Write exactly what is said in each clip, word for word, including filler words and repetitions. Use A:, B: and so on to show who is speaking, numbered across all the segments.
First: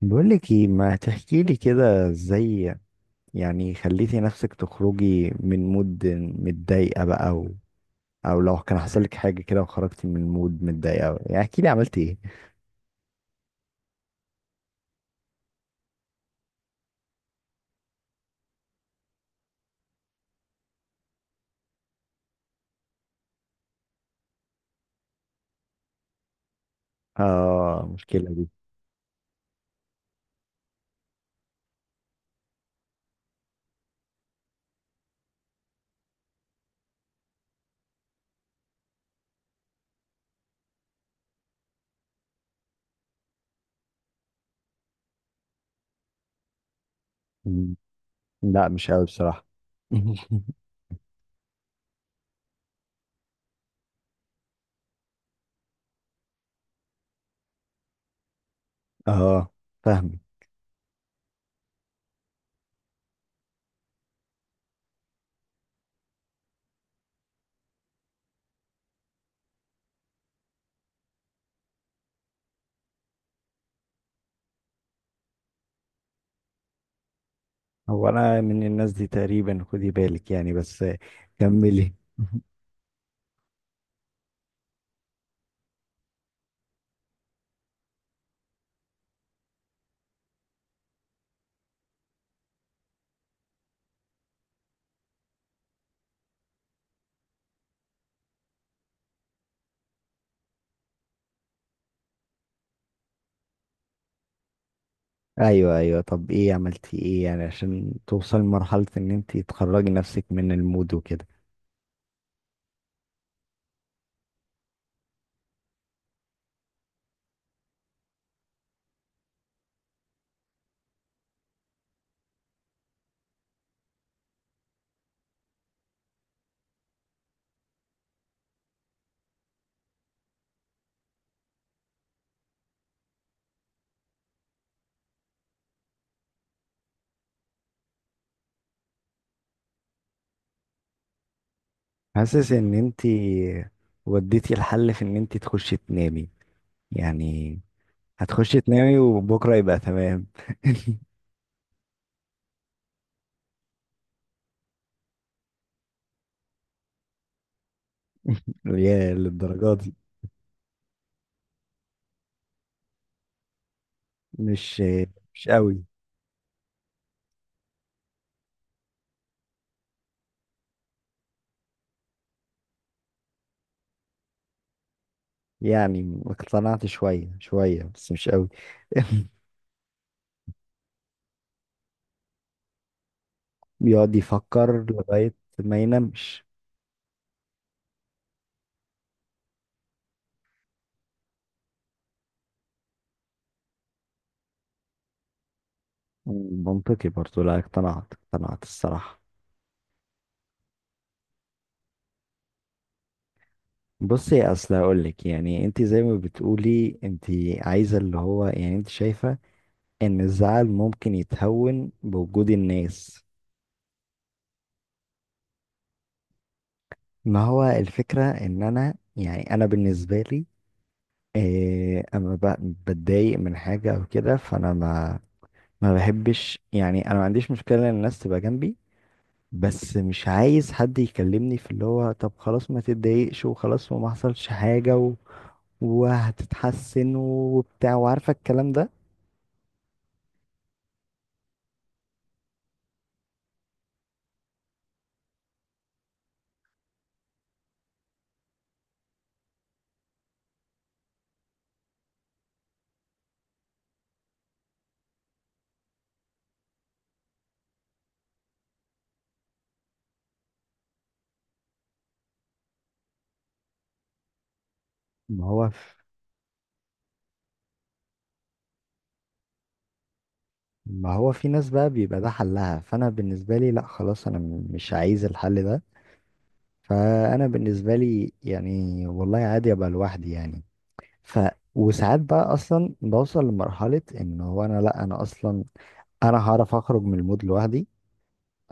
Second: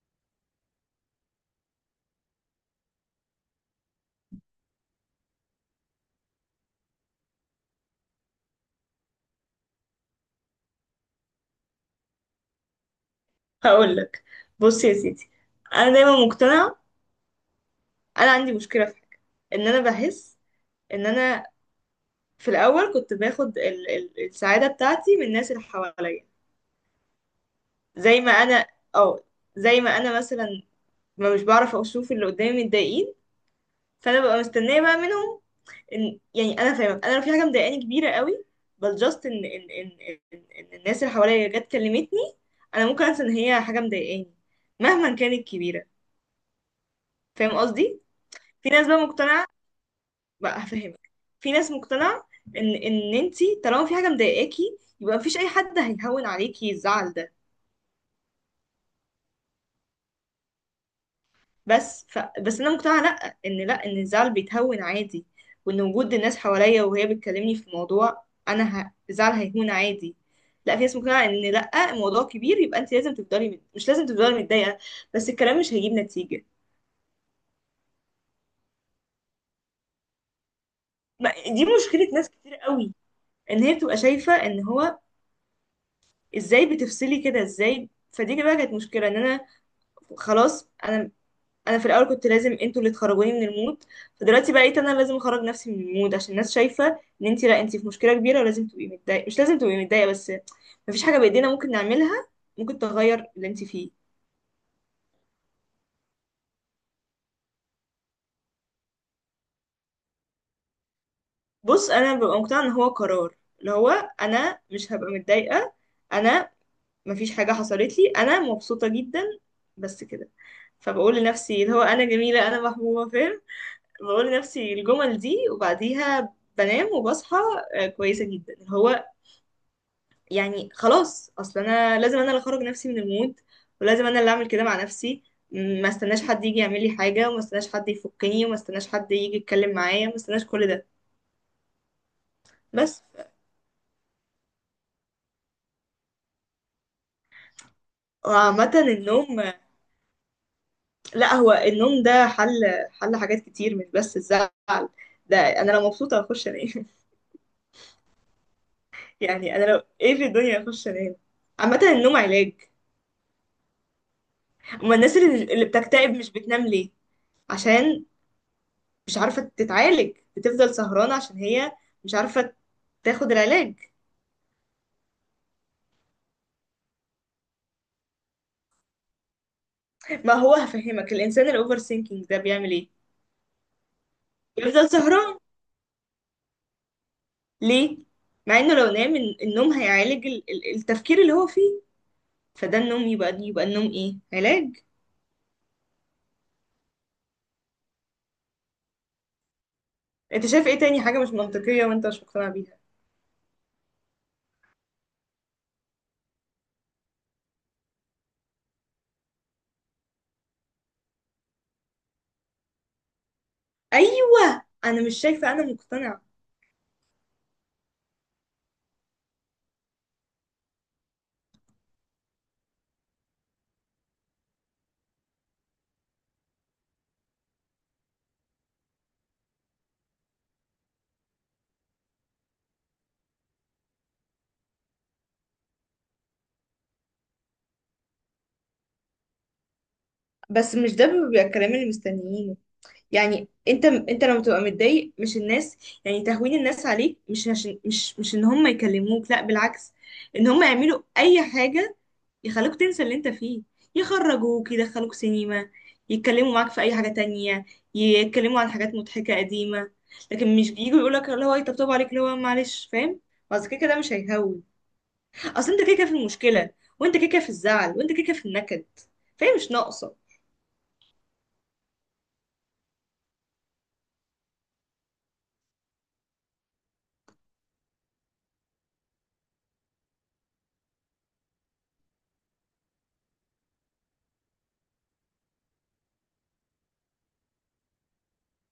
A: بقولك ايه ما تحكي لي كده ازاي؟ يعني خليتي نفسك تخرجي من مود متضايقة بقى، او او لو كان حصل لك حاجة كده وخرجتي من مود متضايقة، يعني احكي لي عملتي ايه؟
B: هقول لك. بص يا سيدي، انا دايما مقتنعه، انا عندي مشكله في حاجه، ان انا بحس ان انا في الاول كنت باخد ال ال السعاده بتاعتي من الناس اللي حواليا،
A: اه
B: زي
A: المشكلة
B: ما
A: دي.
B: انا، اه زي ما انا مثلا، ما مش بعرف اشوف اللي قدامي متضايقين، فانا ببقى مستنيه بقى منهم، إن يعني انا فاهمه، انا لو في حاجه مضايقاني كبيره قوي، بل جاست ان ان ان ان إن الناس اللي حواليا جت كلمتني، انا ممكن انسى ان هي حاجه مضايقاني مهما كانت كبيره. فاهم
A: مم.
B: قصدي؟
A: لا،
B: في ناس
A: مش
B: بقى
A: قوي بصراحة.
B: مقتنعه، بقى هفهمك. في ناس مقتنعة ان ان انتي طالما في حاجة مضايقاكي يبقى مفيش اي حد هيهون عليكي الزعل ده،
A: اه، فاهم.
B: بس ف... بس انا مقتنعة لا، ان لا ان الزعل بيتهون عادي، وان وجود الناس حواليا وهي بتكلمني في موضوع انا، ه... الزعل هيهون عادي. لا، في ناس مقتنعة ان لا، الموضوع كبير يبقى انت لازم تفضلي مت... مش لازم تفضلي متضايقة، بس الكلام مش هيجيب نتيجة.
A: هو انا من الناس دي تقريبا، خدي بالك يعني، بس
B: ما... دي
A: كملي.
B: مشكلة ناس كتير قوي. ان هي بتبقى شايفة ان هو، ازاي بتفصلي كده؟ ازاي؟ فدي بقى كانت مشكلة، ان انا خلاص انا، انا في الاول كنت لازم انتوا اللي تخرجوني من المود، فدلوقتي بقيت انا لازم اخرج نفسي من المود، عشان الناس شايفه ان انت، لا انت في مشكله كبيره ولازم تبقي متضايقه، مش لازم تبقي متضايقه بس، مفيش حاجه بايدينا ممكن نعملها، ممكن تغير اللي انت فيه.
A: ايوه ايوه، طب ايه عملتي ايه يعني عشان توصل لمرحلة ان انت تخرجي نفسك من المود وكده؟
B: بص، انا ببقى مقتنعه ان هو قرار، اللي هو انا مش هبقى متضايقه، انا مفيش حاجه حصلت لي، انا مبسوطه جدا، بس كده. فبقول لنفسي اللي هو انا جميله، انا محبوبه، فاهم؟ بقول لنفسي الجمل دي وبعديها بنام وبصحى. آه، كويسة جدا. هو يعني خلاص، اصل انا لازم انا اللي اخرج نفسي من المود، ولازم انا اللي اعمل كده مع نفسي. م- ما استناش حد يجي يعمل لي حاجة، وما استناش حد يفكني، وما استناش حد يجي يتكلم معايا، وما استناش كل ده،
A: حاسس ان انت
B: بس.
A: وديتي الحل في ان انت تخشي تنامي، يعني هتخشي
B: وعامة
A: تنامي
B: النوم.
A: وبكره يبقى تمام.
B: لا، هو النوم ده حل، حل حاجات كتير مش بس الزعل، ده انا لو مبسوطة هخش انام
A: يا
B: يعني انا
A: للدرجه
B: لو
A: دي!
B: ايه في الدنيا هخش انام. عامة النوم علاج.
A: مش
B: اما الناس
A: مش
B: اللي اللي
A: قوي.
B: بتكتئب مش بتنام ليه؟ عشان مش عارفة تتعالج، بتفضل سهرانة عشان هي مش عارفة تاخد العلاج.
A: يعني اقتنعت شويه شويه، بس مش قوي.
B: ما هو هفهمك، الإنسان الأوفر سينكينج ده بيعمل إيه؟
A: بيقعد يفكر
B: بيفضل
A: لغايه
B: سهران
A: ما ينامش.
B: ليه؟ مع إنه لو نام الن- النوم هيعالج ال- ال- التفكير اللي هو فيه، فده النوم يبقى يبقى النوم إيه؟ علاج.
A: منطقي برضو، لا اقتنعت اقتنعت الصراحه.
B: أنت شايف إيه تاني حاجة مش منطقية وأنت مش مقتنع بيها؟
A: بصي، اصل هقول لك يعني، انت زي ما بتقولي، انت عايزه اللي هو يعني، انت شايفه ان الزعل ممكن يتهون بوجود الناس.
B: أيوة، أنا مش شايفة، أنا مقتنعة.
A: ما هو الفكرة ان انا، يعني انا بالنسبة لي إيه اما ب- بتضايق من حاجة او كده، فانا ما ما بحبش. يعني انا ما عنديش مشكلة ان الناس تبقى جنبي، بس مش عايز حد يكلمني في اللي هو طب خلاص ما تتضايقش وخلاص وما حصلش حاجة و... وهتتحسن وبتاع، وعارفة الكلام ده.
B: بس مش ده بيبقى الكلام اللي مستنيينه، يعني انت انت لما تبقى متضايق مش الناس، يعني تهوين الناس عليك، مش عشان مش مش ان هم يكلموك، لا بالعكس، ان هم يعملوا اي حاجة يخلوك تنسى اللي انت فيه، يخرجوك يدخلوك سينما، يتكلموا معاك في اي حاجة تانية، يتكلموا عن حاجات مضحكة قديمة، لكن مش بييجوا يقولك اللي هو يطبطبوا عليك اللي هو معلش، فاهم؟ اصل كده كده مش هيهون،
A: ما هو
B: اصل انت كده كده في المشكلة، وانت كده كده في الزعل، وانت كده كده في النكد، فاهم؟ مش ناقصة.
A: ما هو في ناس بقى بيبقى ده حلها، فانا بالنسبة لي لا، خلاص انا مش عايز الحل ده. فانا بالنسبه لي يعني والله عادي ابقى لوحدي يعني. ف وساعات بقى اصلا بوصل لمرحله ان هو انا، لا انا اصلا انا هعرف اخرج من المود لوحدي.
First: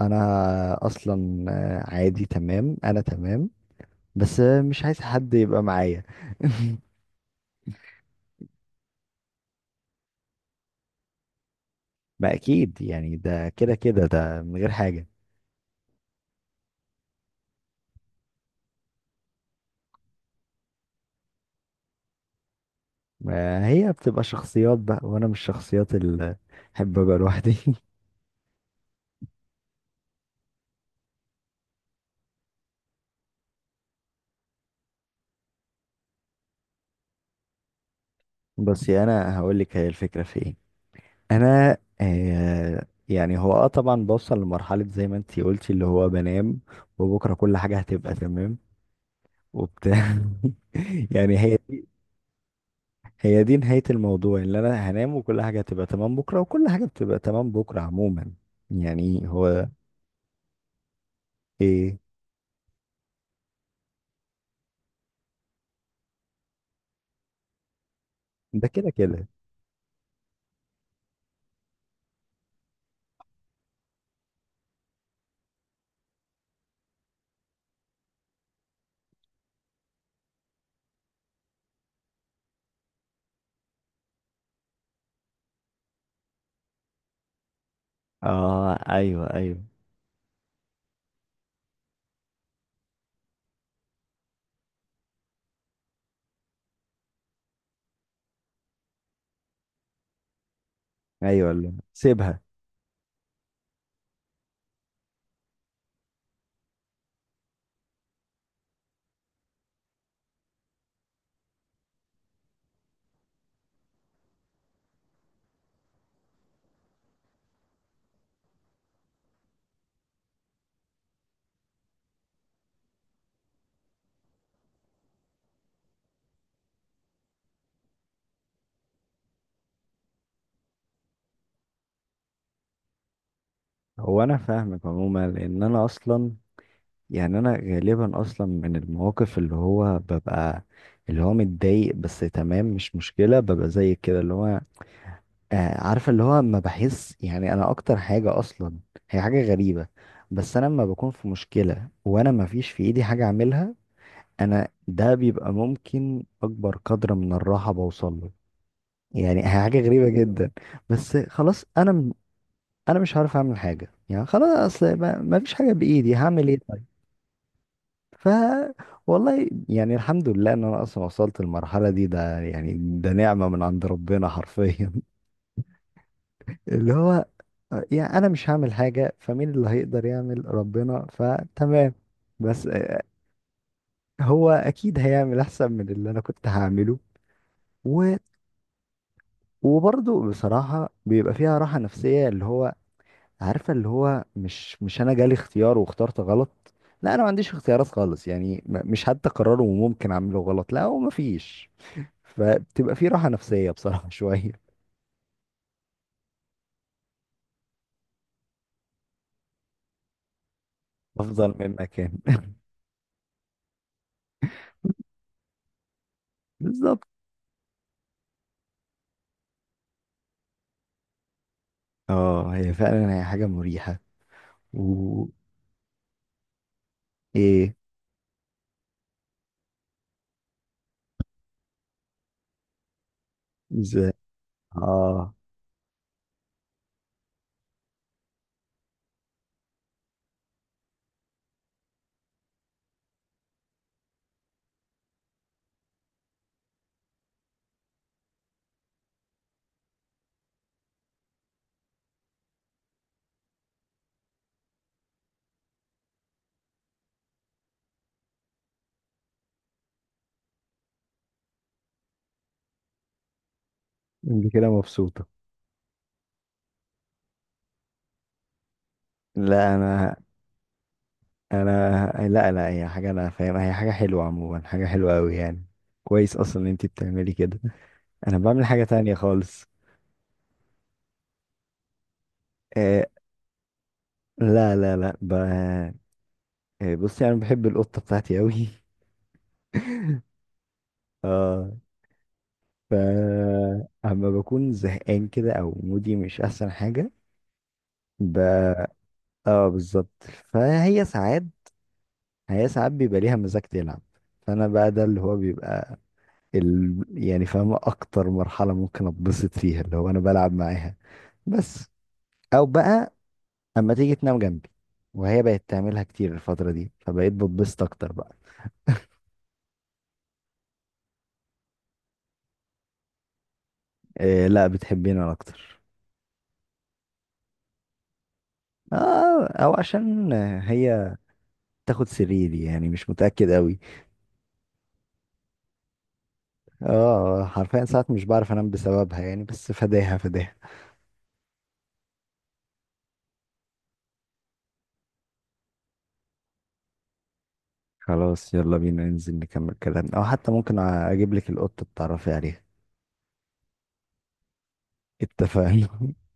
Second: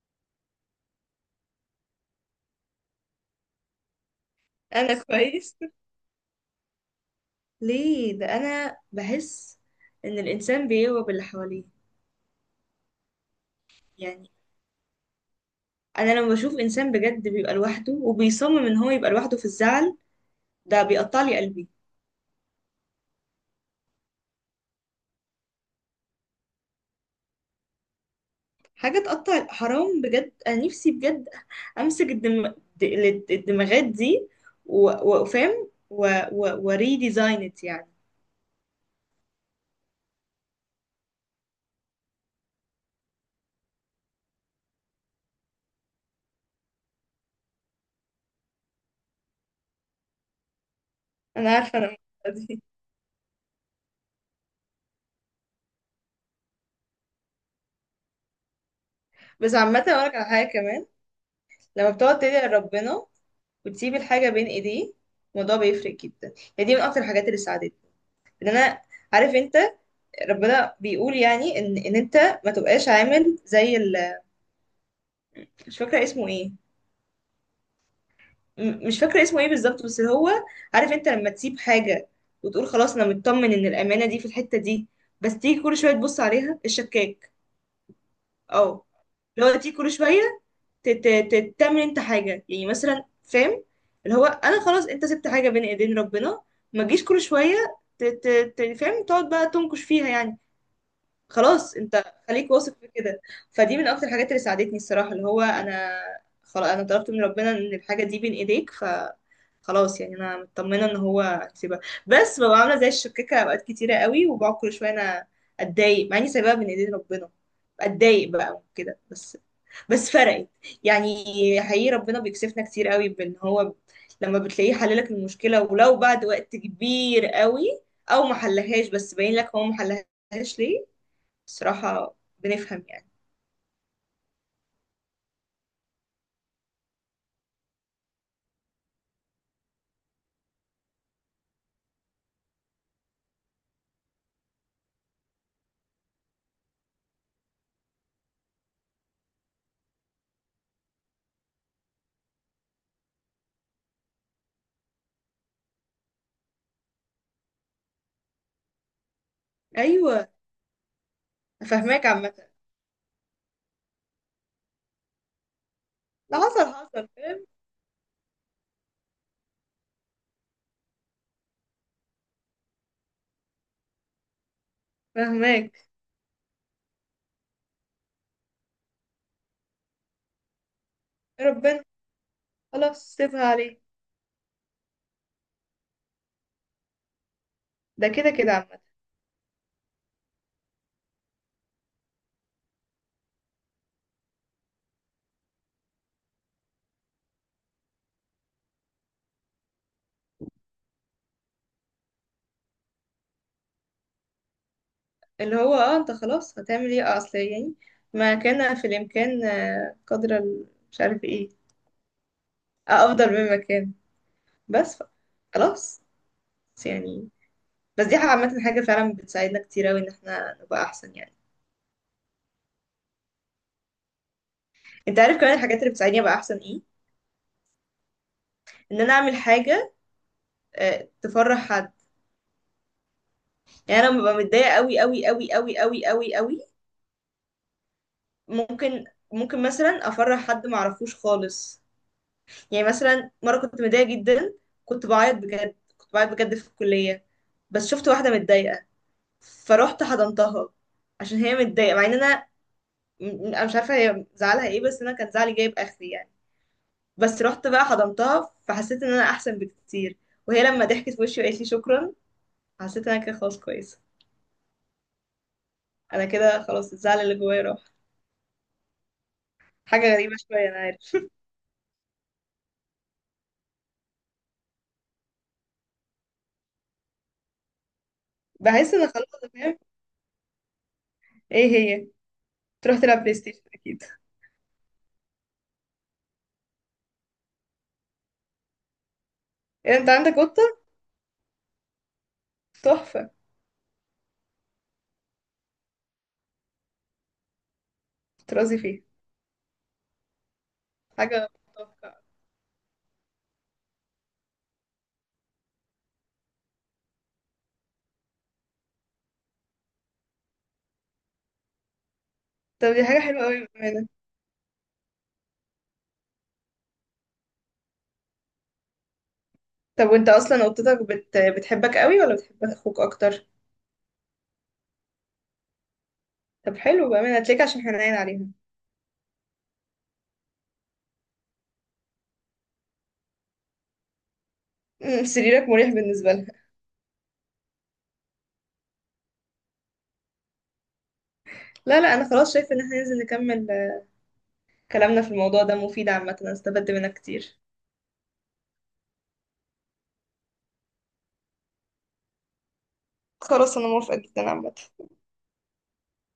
A: انا اصلا آه، عادي تمام، انا تمام، بس آه، مش عايز
B: انا
A: حد
B: كويس.
A: يبقى معايا.
B: ليه؟ ده انا بحس ان الانسان بيغرب اللي حواليه،
A: ما اكيد يعني، ده كده كده
B: يعني
A: ده من غير حاجه.
B: انا لما بشوف انسان بجد بيبقى لوحده وبيصمم ان هو يبقى لوحده في الزعل، ده بيقطع لي قلبي.
A: ما هي بتبقى شخصيات بقى، وانا مش الشخصيات اللي احب ابقى لوحدي.
B: حاجه تقطع، حرام بجد، انا نفسي بجد امسك الدم... د- الد- الدماغات دي و- وافهم و... و... وريديزاين ات يعني.
A: بس انا هقول لك هي الفكره في ايه. انا آه يعني هو اه طبعا بوصل لمرحلة زي ما انتي قلتي اللي هو بنام، وبكرة كل حاجة هتبقى تمام وبتاع. يعني
B: انا
A: هي
B: عارفه انا
A: دي
B: المشكلة دي.
A: هي دي نهاية الموضوع اللي انا هنام وكل حاجة هتبقى تمام بكرة، وكل حاجة بتبقى تمام بكرة عموما. يعني
B: بس
A: هو
B: عامه اقول لك على حاجه كمان. لما
A: ايه.
B: بتقعد تدعي لربنا وتسيب الحاجه بين ايديه، الموضوع بيفرق جدا، يعني دي من اكتر الحاجات اللي ساعدتني، ان
A: ده
B: انا،
A: كده كده.
B: عارف انت، ربنا بيقول يعني ان ان انت ما تبقاش عامل زي ال... مش فاكره اسمه ايه، م- مش فاكره اسمه ايه بالظبط، بس اللي هو عارف انت، لما تسيب حاجه وتقول خلاص انا مطمن ان الامانه دي في الحته دي، بس تيجي كل شويه تبص عليها، الشكاك.
A: اه
B: اه،
A: ايوه
B: اللي هو
A: ايوه
B: تيجي كل شويه ت- ت- ت- تعمل انت حاجه يعني، مثلا فاهم، اللي هو انا خلاص، انت سبت حاجه بين ايدين ربنا، ما تجيش كل شويه ت- ت- ت- فاهم تقعد بقى تنكش فيها يعني.
A: ايوه، اللي
B: خلاص انت
A: سيبها.
B: خليك واثق في كده. فدي من اكتر الحاجات اللي ساعدتني الصراحه، اللي هو انا خلاص، انا طلبت من ربنا ان الحاجه دي بين ايديك، فخلاص يعني انا مطمنه ان هو هيسيبها، بس ببقى عامله زي الشكاكه اوقات كتيره قوي، وبقعد كل شويه انا اتضايق مع اني سايباها بين ايدين ربنا، اتضايق بقى وكده بس، بس فرقت يعني. حقيقي ربنا بيكسفنا كتير قوي، بان هو لما بتلاقيه حللك المشكله ولو بعد وقت كبير قوي، او ما حلهاش بس باين لك هو ما حلهاش ليه، الصراحة بنفهم يعني.
A: هو انا فاهمك عموما، لان انا اصلا يعني انا غالبا اصلا من المواقف اللي هو ببقى اللي هو متضايق، بس تمام مش مشكلة، ببقى زي كده اللي هو آه عارفة اللي هو ما بحس، يعني انا اكتر حاجة اصلا هي حاجة غريبة. بس انا لما بكون في مشكلة وانا ما فيش في ايدي حاجة اعملها، انا ده بيبقى ممكن اكبر قدر من الراحة بوصل له. يعني هي حاجة غريبة
B: أيوة.
A: جدا. بس خلاص انا
B: فاهماك
A: م-
B: عامة.
A: انا مش عارف اعمل حاجة، يعني خلاص اصل ما ما فيش حاجة بايدي،
B: لا،
A: هعمل ايه؟
B: حصل حصل فاهم.
A: ف والله يعني الحمد لله ان انا اصلا وصلت المرحله دي، ده يعني ده نعمه من عند ربنا حرفيا.
B: فاهماك.
A: اللي هو يعني انا مش هعمل حاجه، فمين اللي هيقدر يعمل؟ ربنا،
B: ربنا.
A: فتمام. بس آه،
B: خلاص سيبها عليه،
A: هو اكيد هيعمل احسن من اللي انا كنت هعمله.
B: ده
A: و...
B: كده كده عامة.
A: وبرضه بصراحه بيبقى فيها راحه نفسيه اللي هو، عارفه اللي هو مش مش انا جالي اختيار واخترت غلط، لا، انا ما عنديش اختيارات خالص، يعني م- مش حتى قراره وممكن اعمله غلط، لا هو ما فيش. فبتبقى في راحة نفسية بصراحة، شوية
B: اللي هو، اه، انت خلاص هتعمل ايه؟ آه، اصل يعني، ما كان في الإمكان، آه، قدر ال- مش عارف ايه،
A: أفضل من مكان.
B: آه، أفضل مما كان، بس ف- خلاص. بس
A: بالظبط.
B: يعني، بس دي حاجة عامة، حاجة فعلا بتساعدنا كتير أوي إن احنا نبقى أحسن يعني.
A: اه، هي فعلا هي حاجة مريحة. و
B: انت عارف كمان الحاجات اللي بتساعدني أبقى أحسن ايه؟
A: ايه؟
B: إن أنا أعمل حاجة آه، تفرح حد. يعني
A: ازاي؟
B: انا ببقى متضايقه قوي قوي
A: اه،
B: قوي قوي قوي قوي قوي، ممكن ممكن مثلا افرح حد ما اعرفوش خالص. يعني مثلا مره كنت متضايقه جدا، كنت بعيط بجد، كنت بعيط بجد في الكليه، بس شفت واحده متضايقه، فروحت حضنتها عشان هي متضايقه، مع ان انا، م- انا مش عارفه هي زعلها ايه، بس انا كان زعلي جايب اخري يعني، بس رحت بقى حضنتها، فحسيت ان انا احسن بكتير. وهي لما ضحكت في وشي وقالت لي شكرا، حسيت ان انا كده خلاص كويسه،
A: انت كده مبسوطة؟
B: انا كده خلاص الزعل اللي جوايا راح.
A: لا
B: حاجه
A: انا.
B: غريبه شويه، انا عارف
A: انا لا لا، هي حاجة انا فاهمها، هي حاجة حلوة عموما، حاجة حلوة قوي يعني. كويس اصلا ان انت بتعملي كده. انا بعمل حاجة
B: بحس ان
A: تانية
B: خلاص أنا
A: خالص.
B: فاهم. ايه هي؟ تروح
A: آه
B: تلعب بلاي ستيشن اكيد.
A: لا لا لا، ب... آه، بصي انا بحب القطة بتاعتي قوي.
B: إيه، انت عندك قطة؟
A: اه، ف
B: تحفة.
A: اما بكون زهقان كده او مودي مش احسن حاجة. ب...
B: ترازي فيها.
A: اه بالظبط. فهي ساعات
B: حاجة تحفة.
A: هي ساعات بيبقى ليها مزاج تلعب. فانا بقى، ده اللي هو بيبقى ال... يعني فاهم اكتر مرحلة ممكن اتبسط فيها اللي هو انا بلعب معاها. بس او
B: طب دي
A: بقى
B: حاجة حلوة قوي
A: اما
B: بأمانة.
A: تيجي تنام جنبي، وهي بقت تعملها كتير الفترة دي، فبقيت بتبسط اكتر بقى.
B: طب وانت اصلا قطتك بت... بتحبك قوي ولا بتحب اخوك اكتر؟
A: إيه لا، بتحبني انا اكتر.
B: طب حلو بأمانة، هتلاقيك عشان حنين عليها.
A: اه او عشان هي تاخد سريري، يعني مش متأكد قوي.
B: أمم، سريرك مريح بالنسبة لها.
A: اه حرفيا ساعات مش بعرف انام بسببها، يعني بس فداها فداها.
B: لا لا، انا خلاص شايفة ان احنا ننزل نكمل آه، كلامنا. في الموضوع ده مفيد عامة، انا استفدت منك كتير.
A: خلاص يلا بينا ننزل نكمل كلامنا، او حتى ممكن اجيب لك القطة تتعرفي عليها.
B: خلاص انا موافقة جدا عامة.
A: اتفقنا.